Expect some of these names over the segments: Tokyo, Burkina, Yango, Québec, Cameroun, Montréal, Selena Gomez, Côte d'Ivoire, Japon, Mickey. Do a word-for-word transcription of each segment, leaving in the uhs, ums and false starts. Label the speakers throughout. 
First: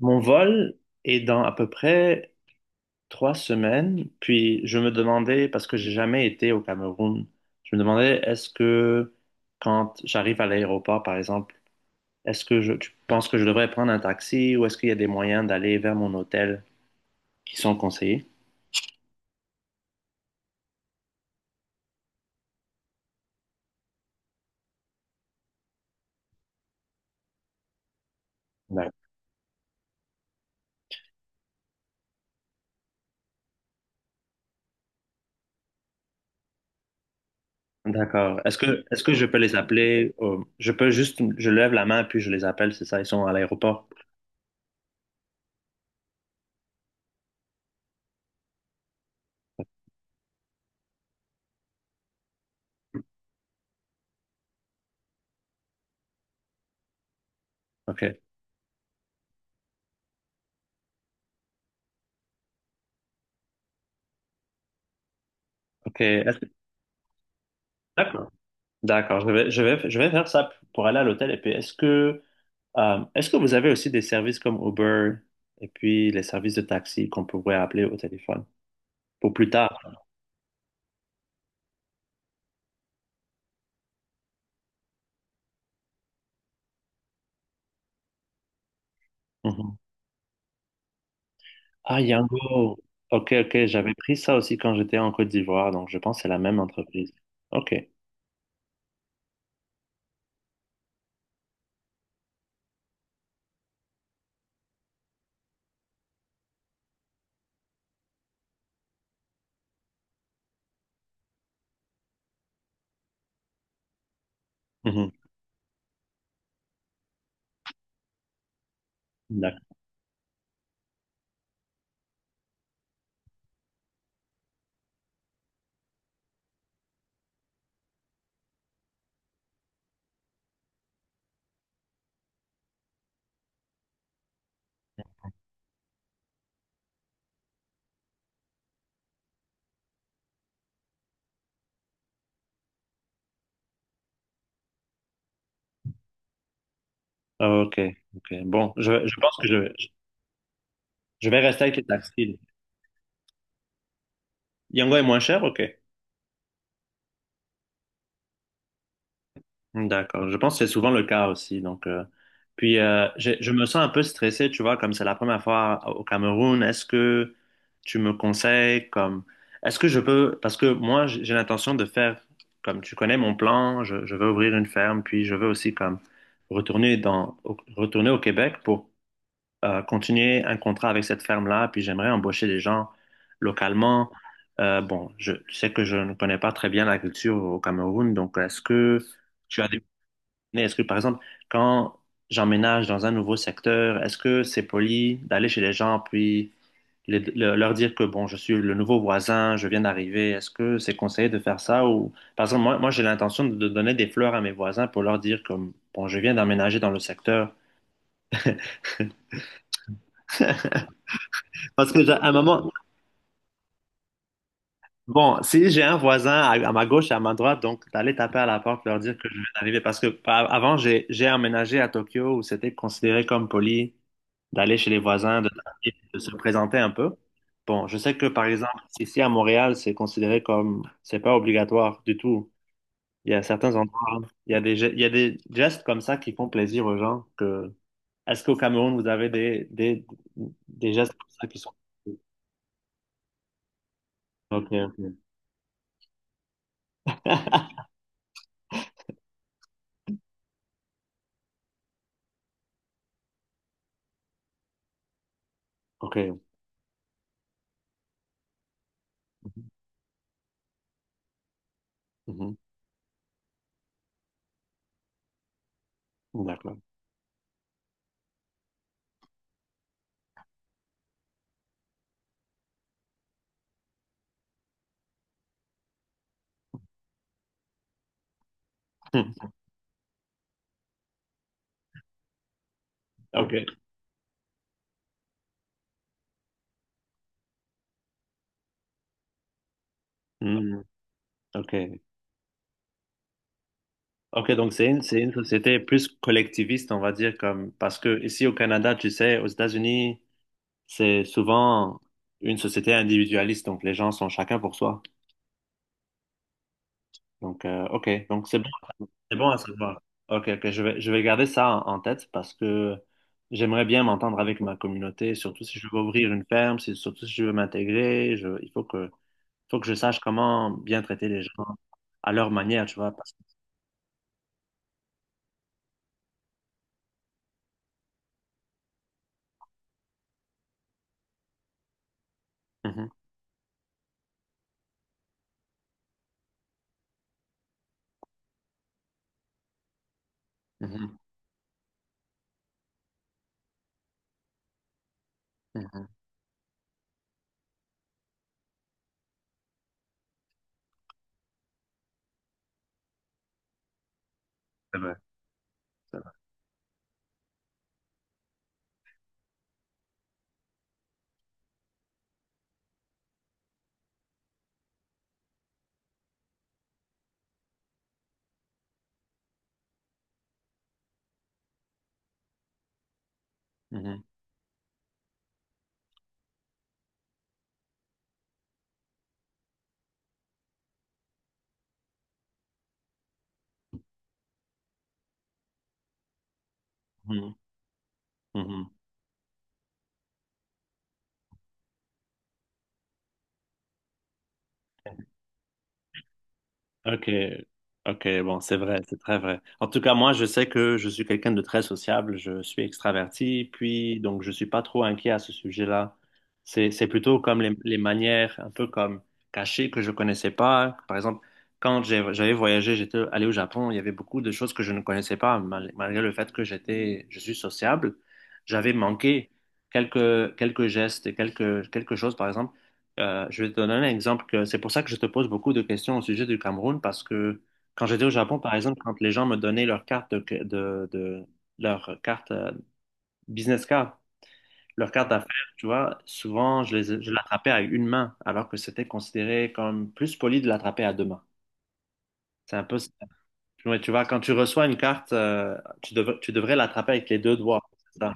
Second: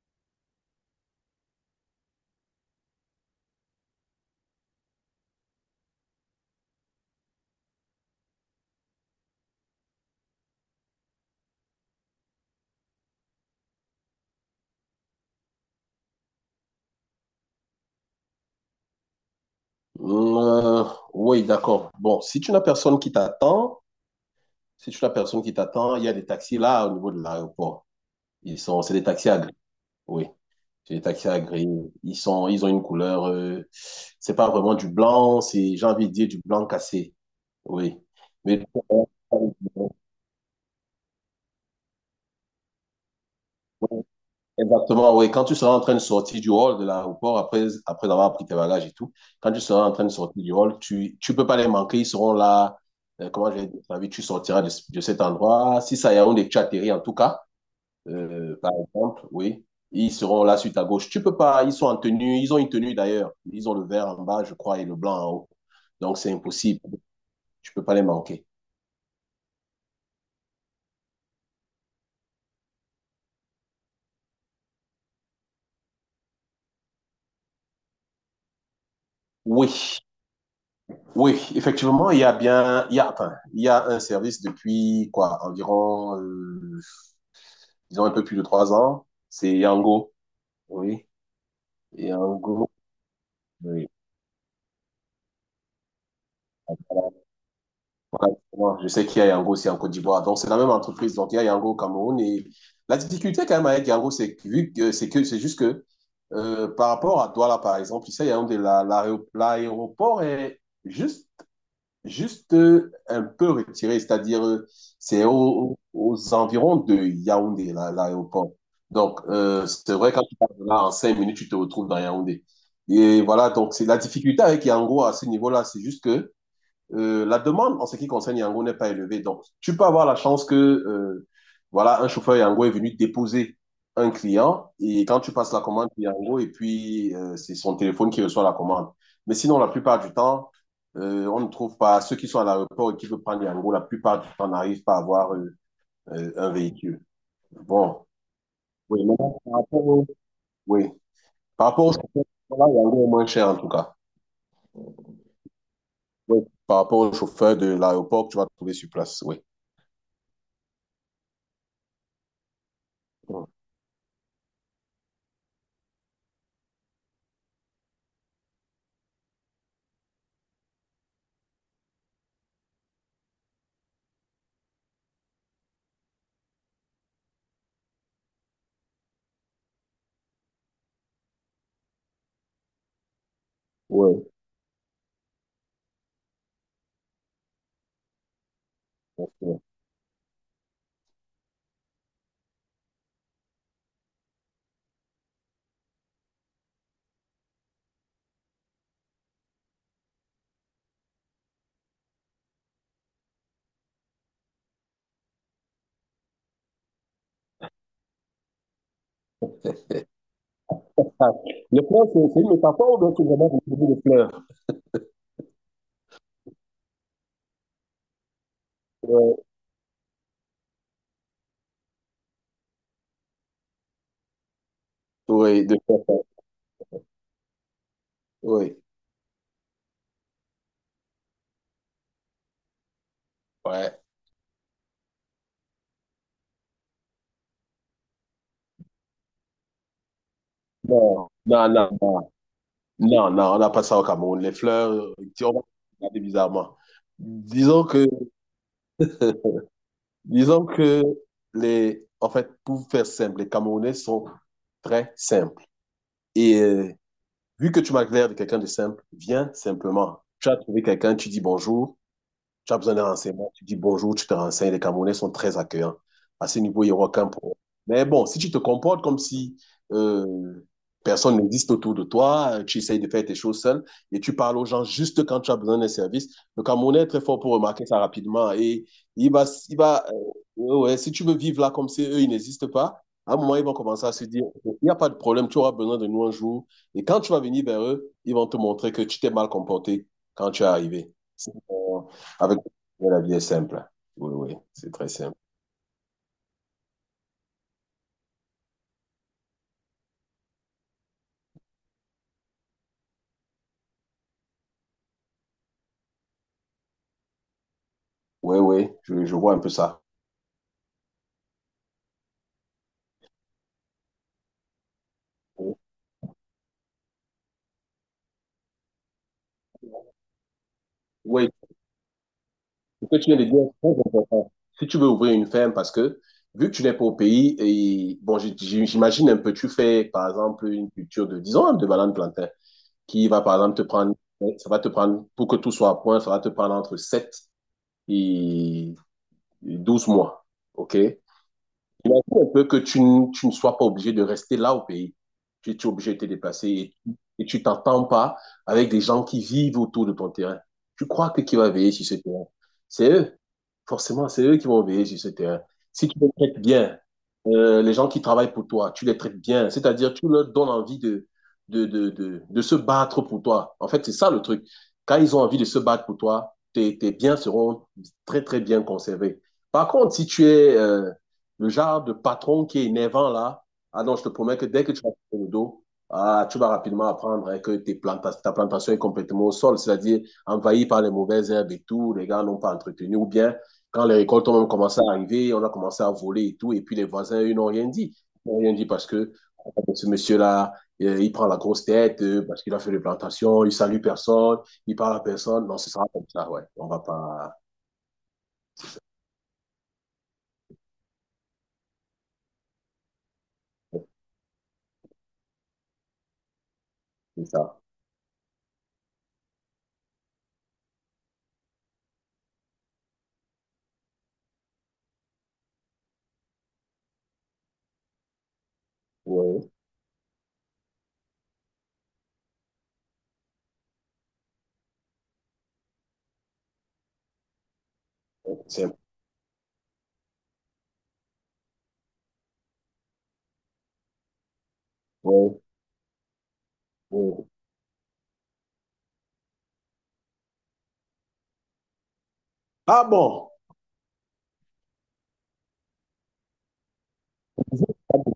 Speaker 1: Mon vol est dans à peu près trois semaines, puis je me demandais, parce que j'ai jamais été au Cameroun, je me demandais est-ce que quand j'arrive à l'aéroport, par exemple, est-ce que je, tu penses que je devrais prendre un taxi ou est-ce qu'il y a des moyens d'aller vers mon hôtel qui sont conseillés?
Speaker 2: Euh, oui, d'accord. Bon, si tu n'as personne qui t'attend, si tu n'as personne qui t'attend, il y a des taxis là au niveau de l'aéroport. Ils sont, c'est
Speaker 1: D'ac-
Speaker 2: des taxis à gris. Oui, c'est des taxis à gris. Ils sont, ils ont une couleur. Euh, c'est pas vraiment du blanc. C'est, j'ai envie de dire du blanc cassé. Oui.
Speaker 1: D'accord. Est-ce
Speaker 2: Mais
Speaker 1: que est-ce que je peux les appeler? Euh, je peux juste, je lève la main puis je les appelle, c'est ça, ils sont à l'aéroport.
Speaker 2: Exactement, oui. Quand tu seras en train de sortir du hall de l'aéroport, après, après avoir pris tes bagages et tout, quand tu seras en train de sortir du hall, tu ne peux pas les manquer. Ils seront là. Euh, comment je vais dire ça. Tu sortiras de, de cet endroit. Si ça y est, on tu atterri en tout cas,
Speaker 1: Ok.
Speaker 2: euh, par exemple, oui, ils seront là sur ta gauche. Tu peux pas. Ils sont en tenue. Ils ont une tenue d'ailleurs. Ils ont le vert en bas, je crois, et le blanc en haut.
Speaker 1: Ok.
Speaker 2: Donc, c'est
Speaker 1: Est-ce que-
Speaker 2: impossible. Tu peux pas les
Speaker 1: D'accord.
Speaker 2: manquer.
Speaker 1: D'accord. Je vais, je vais, je vais faire ça pour aller à l'hôtel. Et puis, est-ce que Euh, est-ce que vous avez aussi des services comme Uber et puis les services de taxi qu'on pourrait appeler au téléphone pour plus tard?
Speaker 2: Oui, oui, effectivement, il y a bien, il y a, enfin, il y a un service depuis quoi, environ euh, ils ont un peu plus de trois ans. C'est
Speaker 1: Mhm.
Speaker 2: Yango, oui.
Speaker 1: Ah,
Speaker 2: Yango,
Speaker 1: Yango. Ok, ok,
Speaker 2: oui.
Speaker 1: j'avais pris ça aussi quand j'étais en Côte d'Ivoire, donc je pense que c'est la même entreprise. Ok.
Speaker 2: Voilà, moi, je sais qu'il y a Yango aussi en Côte d'Ivoire. Donc, c'est la même entreprise. Donc, il y a Yango au Cameroun. Et la difficulté quand même avec Yango, c'est que, vu que- c'est que, c'est juste que euh, par rapport à Douala, par exemple, ici, il y a un de la- l'aéro- l'aéroport est juste juste euh, un peu retiré, c'est-à-dire euh,
Speaker 1: Mhm.
Speaker 2: c'est au- aux environs de Yaoundé, là, l'aéroport. Donc, euh,
Speaker 1: D'accord.
Speaker 2: c'est vrai, quand tu pars de là, en cinq minutes, tu te retrouves dans Yaoundé. Et voilà, donc c'est la difficulté avec Yango à ce niveau-là, c'est juste que euh, la demande en ce qui concerne Yango n'est pas élevée. Donc, tu peux avoir la chance que, euh, voilà, un chauffeur Yango est venu déposer un client et quand tu passes la commande Yango, et puis euh, c'est son téléphone qui reçoit la commande. Mais sinon, la plupart du temps, euh, on ne trouve pas, ceux qui sont à l'aéroport et qui veulent prendre Yango, la plupart du temps n'arrivent pas à avoir euh, euh, un véhicule.
Speaker 1: Ok,
Speaker 2: Bon,
Speaker 1: ok. Bon,
Speaker 2: oui,
Speaker 1: je, je pense
Speaker 2: maintenant,
Speaker 1: que
Speaker 2: par rapport
Speaker 1: je,
Speaker 2: au, oui.
Speaker 1: je vais rester
Speaker 2: Par
Speaker 1: avec les
Speaker 2: rapport au chauffeur,
Speaker 1: taxis.
Speaker 2: voilà, Yango est moins cher en tout cas.
Speaker 1: Yango est moins cher? Ok.
Speaker 2: Oui. Par rapport au chauffeur de l'aéroport que tu vas trouver sur place, oui.
Speaker 1: D'accord, je pense que c'est souvent le cas aussi. Donc, euh, puis euh, je,
Speaker 2: Ouais,
Speaker 1: je me sens un peu stressé, tu vois, comme c'est la première fois au Cameroun. Est-ce que tu me conseilles comme, est-ce que je peux, parce que moi j'ai j'ai l'intention de faire, comme tu connais mon plan, je, je veux ouvrir une ferme, puis je veux aussi comme retourner dans, au- retourner au Québec pour euh, continuer un contrat avec cette ferme-là, puis j'aimerais embaucher des gens localement.
Speaker 2: ouais,
Speaker 1: Euh, bon, je tu sais que je ne connais pas très bien la culture au Cameroun, donc est-ce que
Speaker 2: bien sûr.
Speaker 1: mais est-ce que, par exemple, quand j'emménage dans un nouveau secteur, est-ce que c'est poli d'aller chez les gens puis les- le- leur dire que, bon, je suis le nouveau voisin, je viens d'arriver, est-ce que c'est conseillé de faire ça ou, par exemple, moi, moi j'ai l'intention de donner des fleurs à mes voisins pour leur dire comme, bon, je viens d'emménager dans le secteur.
Speaker 2: Ah, le
Speaker 1: Parce que
Speaker 2: fleur,
Speaker 1: j'ai-
Speaker 2: c'est
Speaker 1: à un
Speaker 2: c'est une
Speaker 1: moment,
Speaker 2: métaphore ou bien tu vraiment pour de fleurs?
Speaker 1: bon, si j'ai un voisin à, à ma gauche et à ma droite, donc d'aller taper à la porte, leur dire que je
Speaker 2: Ouais.
Speaker 1: viens d'arriver. Parce que pa- avant, j'ai j'ai emménagé à Tokyo où c'était considéré comme poli d'aller chez les voisins, de,
Speaker 2: Oui, de
Speaker 1: taper,
Speaker 2: fleurs.
Speaker 1: de se présenter un peu. Bon, je sais que par
Speaker 2: Oui,
Speaker 1: exemple, ici à Montréal, c'est considéré comme, c'est pas obligatoire du tout. Il y a certains
Speaker 2: ouais.
Speaker 1: endroits, il y a des, ge- il y a des gestes comme ça qui font plaisir aux gens que, est-ce qu'au Cameroun, vous avez des, des, des gestes
Speaker 2: Non,
Speaker 1: comme ça qui sont,
Speaker 2: non, non, non, non, on n'a pas ça au Cameroun. Les
Speaker 1: ok, ok,
Speaker 2: fleurs, tu- on va regarder bizarrement. Disons que, disons que les, en fait, pour faire simple, les Camerounais sont très simples.
Speaker 1: ok,
Speaker 2: Et euh, vu que tu m'as l'air de quelqu'un de simple, viens simplement. Tu as trouvé quelqu'un, tu dis bonjour.
Speaker 1: mhm.
Speaker 2: Tu as besoin d'un renseignement, tu dis bonjour, tu te renseignes. Les Camerounais sont très accueillants.
Speaker 1: Mhm.
Speaker 2: À ce
Speaker 1: D'accord.
Speaker 2: niveau, il n'y aura aucun problème. Mais bon, si tu te comportes comme si euh, personne n'existe autour de toi, euh, tu essayes de faire tes choses seul et tu parles aux gens juste quand tu as besoin d'un service, le Camerounais est très fort pour remarquer ça rapidement. Et il va,
Speaker 1: Hmm.
Speaker 2: il va, euh, ouais, ouais, si tu veux vivre là comme si eux, ils n'existent pas, à un
Speaker 1: Ok.
Speaker 2: moment, ils vont commencer à se dire, ok, il n'y a pas de problème, tu auras besoin de nous un jour. Et quand tu vas venir vers eux, ils vont te montrer que tu t'es mal comporté quand tu es
Speaker 1: Hmm.
Speaker 2: arrivé. C'est- euh,
Speaker 1: Ok.
Speaker 2: avec La vie est simple. Oui,
Speaker 1: Ok,
Speaker 2: oui,
Speaker 1: donc c'est
Speaker 2: c'est
Speaker 1: une,
Speaker 2: très
Speaker 1: c'est une
Speaker 2: simple.
Speaker 1: société plus collectiviste, on va dire, comme, parce que ici au Canada, tu sais, aux États-Unis, c'est souvent une société individualiste, donc les gens sont chacun pour soi. Donc, euh, ok, donc c'est
Speaker 2: Oui,
Speaker 1: bon,
Speaker 2: oui, je, je
Speaker 1: c'est bon
Speaker 2: vois
Speaker 1: à
Speaker 2: un peu
Speaker 1: savoir.
Speaker 2: ça.
Speaker 1: Ok, ok, je vais, je vais garder ça en, en tête parce que j'aimerais bien m'entendre avec ma communauté, surtout si je veux ouvrir une ferme, si, surtout si je veux m'intégrer, je, il faut que, faut que je sache comment bien traiter les
Speaker 2: Oui,
Speaker 1: gens à leur manière, tu
Speaker 2: ce
Speaker 1: vois.
Speaker 2: que tu
Speaker 1: parce-
Speaker 2: viens de dire est très important. Si tu veux ouvrir une ferme, parce que vu que tu n'es pas au pays, et bon, j- j- j'imagine un peu, tu fais par exemple une culture de, disons, de banane plantain,
Speaker 1: Mhm,
Speaker 2: qui va par exemple te prendre, ça va te prendre, pour que tout soit à point, ça va te prendre entre sept et douze mois. OK?
Speaker 1: mhm,
Speaker 2: Il a dit un peu que tu, n- tu ne sois pas obligé de rester là au pays. Tu, tu es
Speaker 1: mhm.
Speaker 2: obligé de te déplacer et, et tu t'entends pas avec des gens qui vivent autour de ton terrain. Tu crois que qui va veiller sur ce terrain? C'est eux. Forcément, c'est eux qui vont
Speaker 1: C'est
Speaker 2: veiller
Speaker 1: vrai,
Speaker 2: sur ce terrain. Si
Speaker 1: c'est
Speaker 2: tu les
Speaker 1: vrai.
Speaker 2: traites bien, euh, les gens qui travaillent pour toi, tu les traites bien. C'est-à-dire, tu leur donnes envie de, de, de, de, de se battre pour toi. En fait, c'est ça le truc. Quand ils ont envie de se battre pour toi, tes, tes biens seront très, très bien conservés. Par contre, si tu es... euh, le genre de patron qui est énervant là, ah non, je
Speaker 1: Mhm,
Speaker 2: te promets que dès que tu vas faire le dos, ah, tu vas rapidement apprendre hein, que tes planta- ta plantation est complètement au sol, c'est-à-dire envahie par les mauvaises herbes et tout, les gars n'ont pas entretenu, ou bien quand les récoltes ont même commencé à arriver, on a commencé à voler et tout, et puis les voisins, eux,
Speaker 1: mhm,
Speaker 2: n'ont rien dit. Ils n'ont rien dit
Speaker 1: mhm.
Speaker 2: parce que ah, ce monsieur-là, euh, il prend la grosse tête, euh, parce qu'il a fait les plantations, il salue personne, il parle à personne. Non, ce sera comme ça, ouais. On va
Speaker 1: Ok,
Speaker 2: pas...
Speaker 1: ok, bon, c'est vrai, c'est très vrai. En tout cas, moi, je sais que je suis quelqu'un de très sociable, je suis extraverti, puis donc je suis pas trop inquiet à ce sujet-là. C'est, c'est plutôt
Speaker 2: C'est
Speaker 1: comme les,
Speaker 2: ça.
Speaker 1: les manières un peu comme cachées que je connaissais pas. Par exemple, quand j'ai- j'avais voyagé, j'étais allé au Japon, il y avait beaucoup de choses que je ne connaissais pas, mal- malgré le fait que j'étais, je suis sociable, j'avais manqué
Speaker 2: Ouais.
Speaker 1: quelques, quelques gestes et quelques, quelque chose, par exemple. Euh, je vais te donner un exemple que c'est pour ça que je te pose beaucoup de questions au sujet du Cameroun parce que quand j'étais au Japon, par
Speaker 2: C'est...
Speaker 1: exemple, quand les gens me donnaient leur carte de, de, de- leur carte euh, business card, leur carte
Speaker 2: ouais,
Speaker 1: d'affaires, tu vois, souvent je les, je
Speaker 2: ouais.
Speaker 1: l'attrapais à une main alors que c'était considéré comme plus poli de l'attraper à deux mains. C'est un peu,
Speaker 2: Ah bon?
Speaker 1: Ouais, tu vois, quand tu reçois une carte, euh, tu devrais, tu devrais l'attraper avec les deux doigts. C'est ça.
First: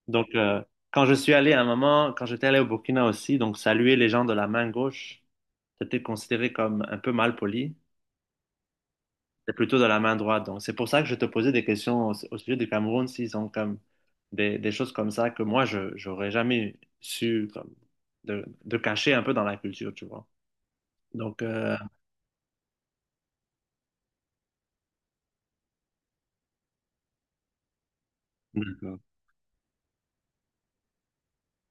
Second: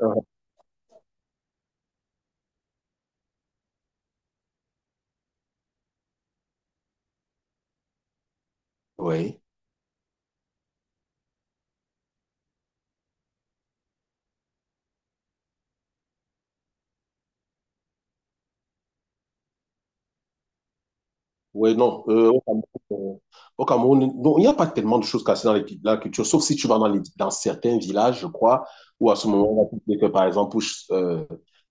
Speaker 2: Euh,
Speaker 1: Donc, euh, quand je suis allé à un moment, quand j'étais allé au Burkina aussi, donc saluer les gens de la main gauche. C'était considéré comme un peu mal poli.
Speaker 2: Oui.
Speaker 1: C'est plutôt de la main droite. Donc, c'est pour ça que je te posais des questions au, au sujet du Cameroun, s'ils ont comme des, des choses comme ça que moi, je j'aurais jamais su comme, de, de cacher un peu dans la culture, tu vois. Donc,
Speaker 2: Oui,
Speaker 1: euh,
Speaker 2: non. Euh, au Cameroun, euh, au Cameroun, non, il n'y a pas tellement de choses cassées dans les, la culture, sauf si tu vas dans, les- dans certains villages, je crois,
Speaker 1: d'accord.
Speaker 2: où à ce moment-là, tu sais que, par exemple, pour euh,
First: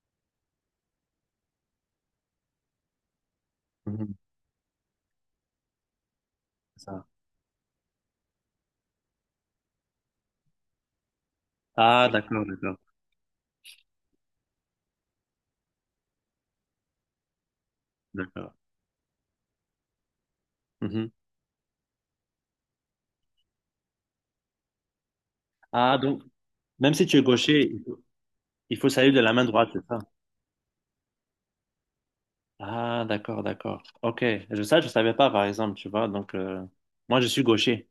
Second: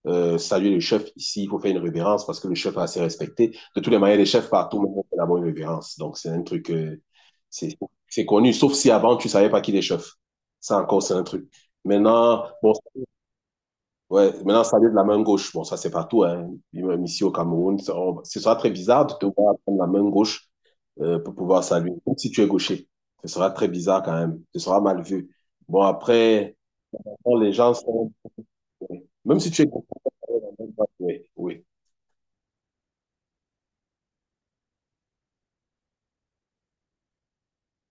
Speaker 2: euh, saluer le chef ici, il faut faire une révérence parce que le chef est assez respecté. De toutes les
Speaker 1: Mhm.
Speaker 2: manières, les chefs partout, mais on fait d'abord une révérence. Donc, c'est un truc,
Speaker 1: C'est
Speaker 2: euh,
Speaker 1: ça.
Speaker 2: c'est c'est connu, sauf si avant, tu savais pas qui est chef. Ça encore, c'est un truc.
Speaker 1: Ah, d'accord,
Speaker 2: Maintenant, bon,
Speaker 1: d'accord,
Speaker 2: Ouais, maintenant, ça vient de la main gauche. Bon, ça, c'est partout, hein. Puis même ici au Cameroun, ça- on- ce
Speaker 1: d'accord.
Speaker 2: sera très bizarre de te voir prendre la main gauche
Speaker 1: Mhm.
Speaker 2: euh, pour pouvoir saluer, même si tu es gaucher. Ce sera très bizarre quand même. Ce sera mal vu. Bon,
Speaker 1: Ah, donc,
Speaker 2: après,
Speaker 1: même si tu es
Speaker 2: bon, les
Speaker 1: gaucher,
Speaker 2: gens
Speaker 1: il faut
Speaker 2: sont...
Speaker 1: il faut saluer de la
Speaker 2: Même
Speaker 1: main
Speaker 2: si tu es
Speaker 1: droite, c'est
Speaker 2: gaucher,
Speaker 1: ça?
Speaker 2: oui, oui.
Speaker 1: Ah, d'accord, d'accord. Ok. Je, ça, je savais pas, par exemple, tu vois. Donc, euh, moi, je suis gaucher.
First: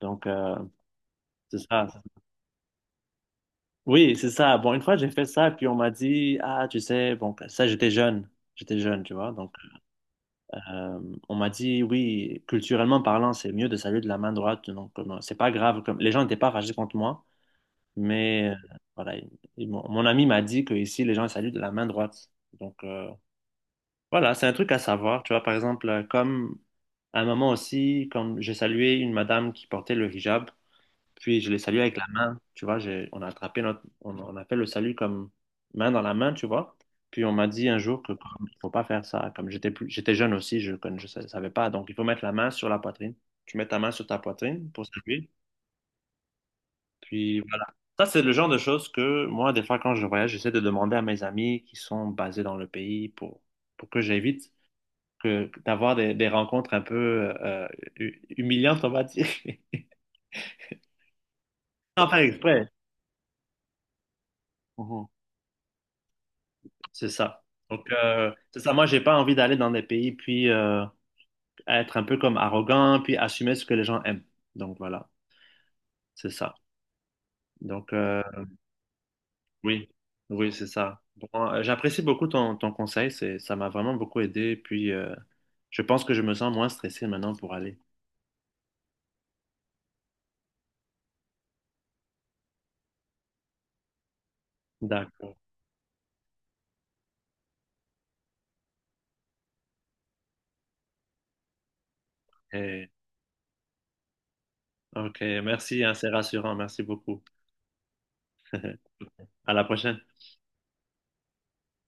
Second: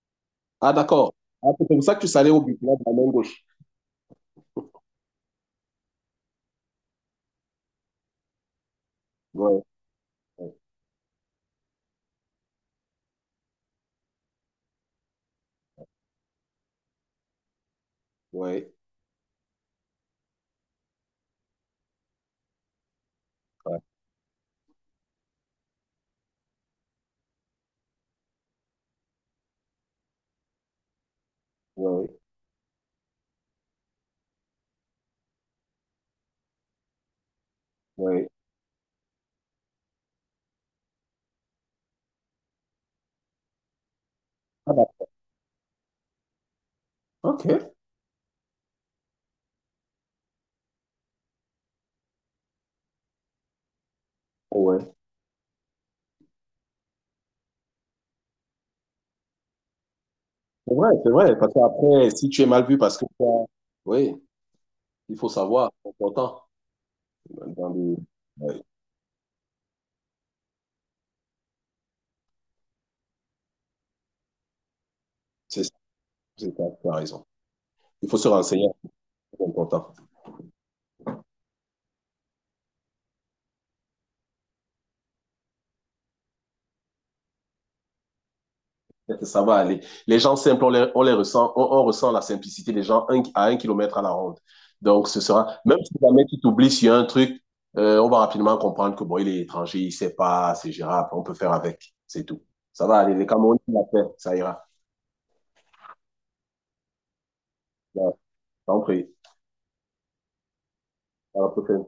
Speaker 1: Donc, euh,
Speaker 2: Ah, d'accord. Ah,
Speaker 1: c'est
Speaker 2: c'est comme
Speaker 1: ça.
Speaker 2: ça que tu salues au but, là, de la main gauche.
Speaker 1: Oui, c'est ça. Bon, une fois, j'ai fait ça, puis on m'a dit, ah, tu sais, bon, ça, j'étais jeune. J'étais jeune, tu vois. Donc,
Speaker 2: Ouais,
Speaker 1: euh, on m'a dit, oui, culturellement parlant, c'est mieux de saluer de la main droite. Donc, euh, non, c'est pas grave. Comme... Les gens n'étaient pas fâchés contre moi, mais euh,
Speaker 2: ouais,
Speaker 1: voilà. ils- ils m'ont- mon, ami m'a dit que ici, les gens saluent de la main droite. Donc, euh,
Speaker 2: ouais,
Speaker 1: voilà, c'est un truc à savoir. Tu vois, par exemple, euh, comme à un moment aussi, comme j'ai salué une madame qui portait le hijab. Puis je les salue
Speaker 2: ouais,
Speaker 1: avec la
Speaker 2: ouais.
Speaker 1: main, tu vois, j'ai- on a attrapé notre, on, on a fait le salut comme main dans la main, tu vois. Puis on m'a dit un jour que
Speaker 2: Ouais.
Speaker 1: comme, il faut pas faire ça, comme j'étais plus, j'étais jeune aussi, je ne je sa- savais pas, donc il faut mettre la main sur la poitrine. Tu mets ta main sur ta poitrine
Speaker 2: Ah,
Speaker 1: pour
Speaker 2: d'accord.
Speaker 1: saluer, puis
Speaker 2: Ok.
Speaker 1: voilà. Ça, c'est le genre de choses que moi, des fois, quand je voyage, j'essaie de demander à mes amis qui sont basés dans le pays pour, pour que j'évite
Speaker 2: Ouais.
Speaker 1: que d'avoir des, des rencontres un peu euh, hu- humiliantes, on va dire,
Speaker 2: C'est vrai, c'est vrai. Parce
Speaker 1: sans
Speaker 2: qu'après,
Speaker 1: faire
Speaker 2: si tu es mal
Speaker 1: exprès.
Speaker 2: vu parce que... Oui, il faut savoir, c'est important.
Speaker 1: C'est ça.
Speaker 2: Dans
Speaker 1: Donc,
Speaker 2: des-
Speaker 1: euh, c'est
Speaker 2: ouais,
Speaker 1: ça. Moi, j'ai pas envie d'aller dans des pays puis euh, être un peu comme arrogant puis assumer ce que les gens aiment. Donc, voilà,
Speaker 2: c'est ça,
Speaker 1: c'est ça.
Speaker 2: c'est ça, tu as raison.
Speaker 1: Donc,
Speaker 2: Il faut
Speaker 1: euh,
Speaker 2: se renseigner, c'est
Speaker 1: oui,
Speaker 2: important.
Speaker 1: oui, c'est ça. Bon, euh, j'apprécie beaucoup ton, ton conseil. C'est, ça m'a vraiment beaucoup aidé. Puis, euh, je pense que je me sens moins stressé maintenant pour aller.
Speaker 2: Ça va aller. Les gens simples, on les, on les ressent, on, on ressent la simplicité des gens un- à un kilomètre à la ronde. Donc, ce
Speaker 1: D'accord.
Speaker 2: sera, même si jamais tu t'oublies sur un truc, euh, on va rapidement comprendre que bon, il est étranger, il sait pas, c'est gérable, on peut faire avec, c'est tout. Ça
Speaker 1: Et-
Speaker 2: va aller. Les Camerounais, ils l'ont fait, ça ira.
Speaker 1: ok, merci, hein, c'est rassurant. Merci beaucoup.
Speaker 2: Ouais, t'en prie.
Speaker 1: À la prochaine.
Speaker 2: À la prochaine.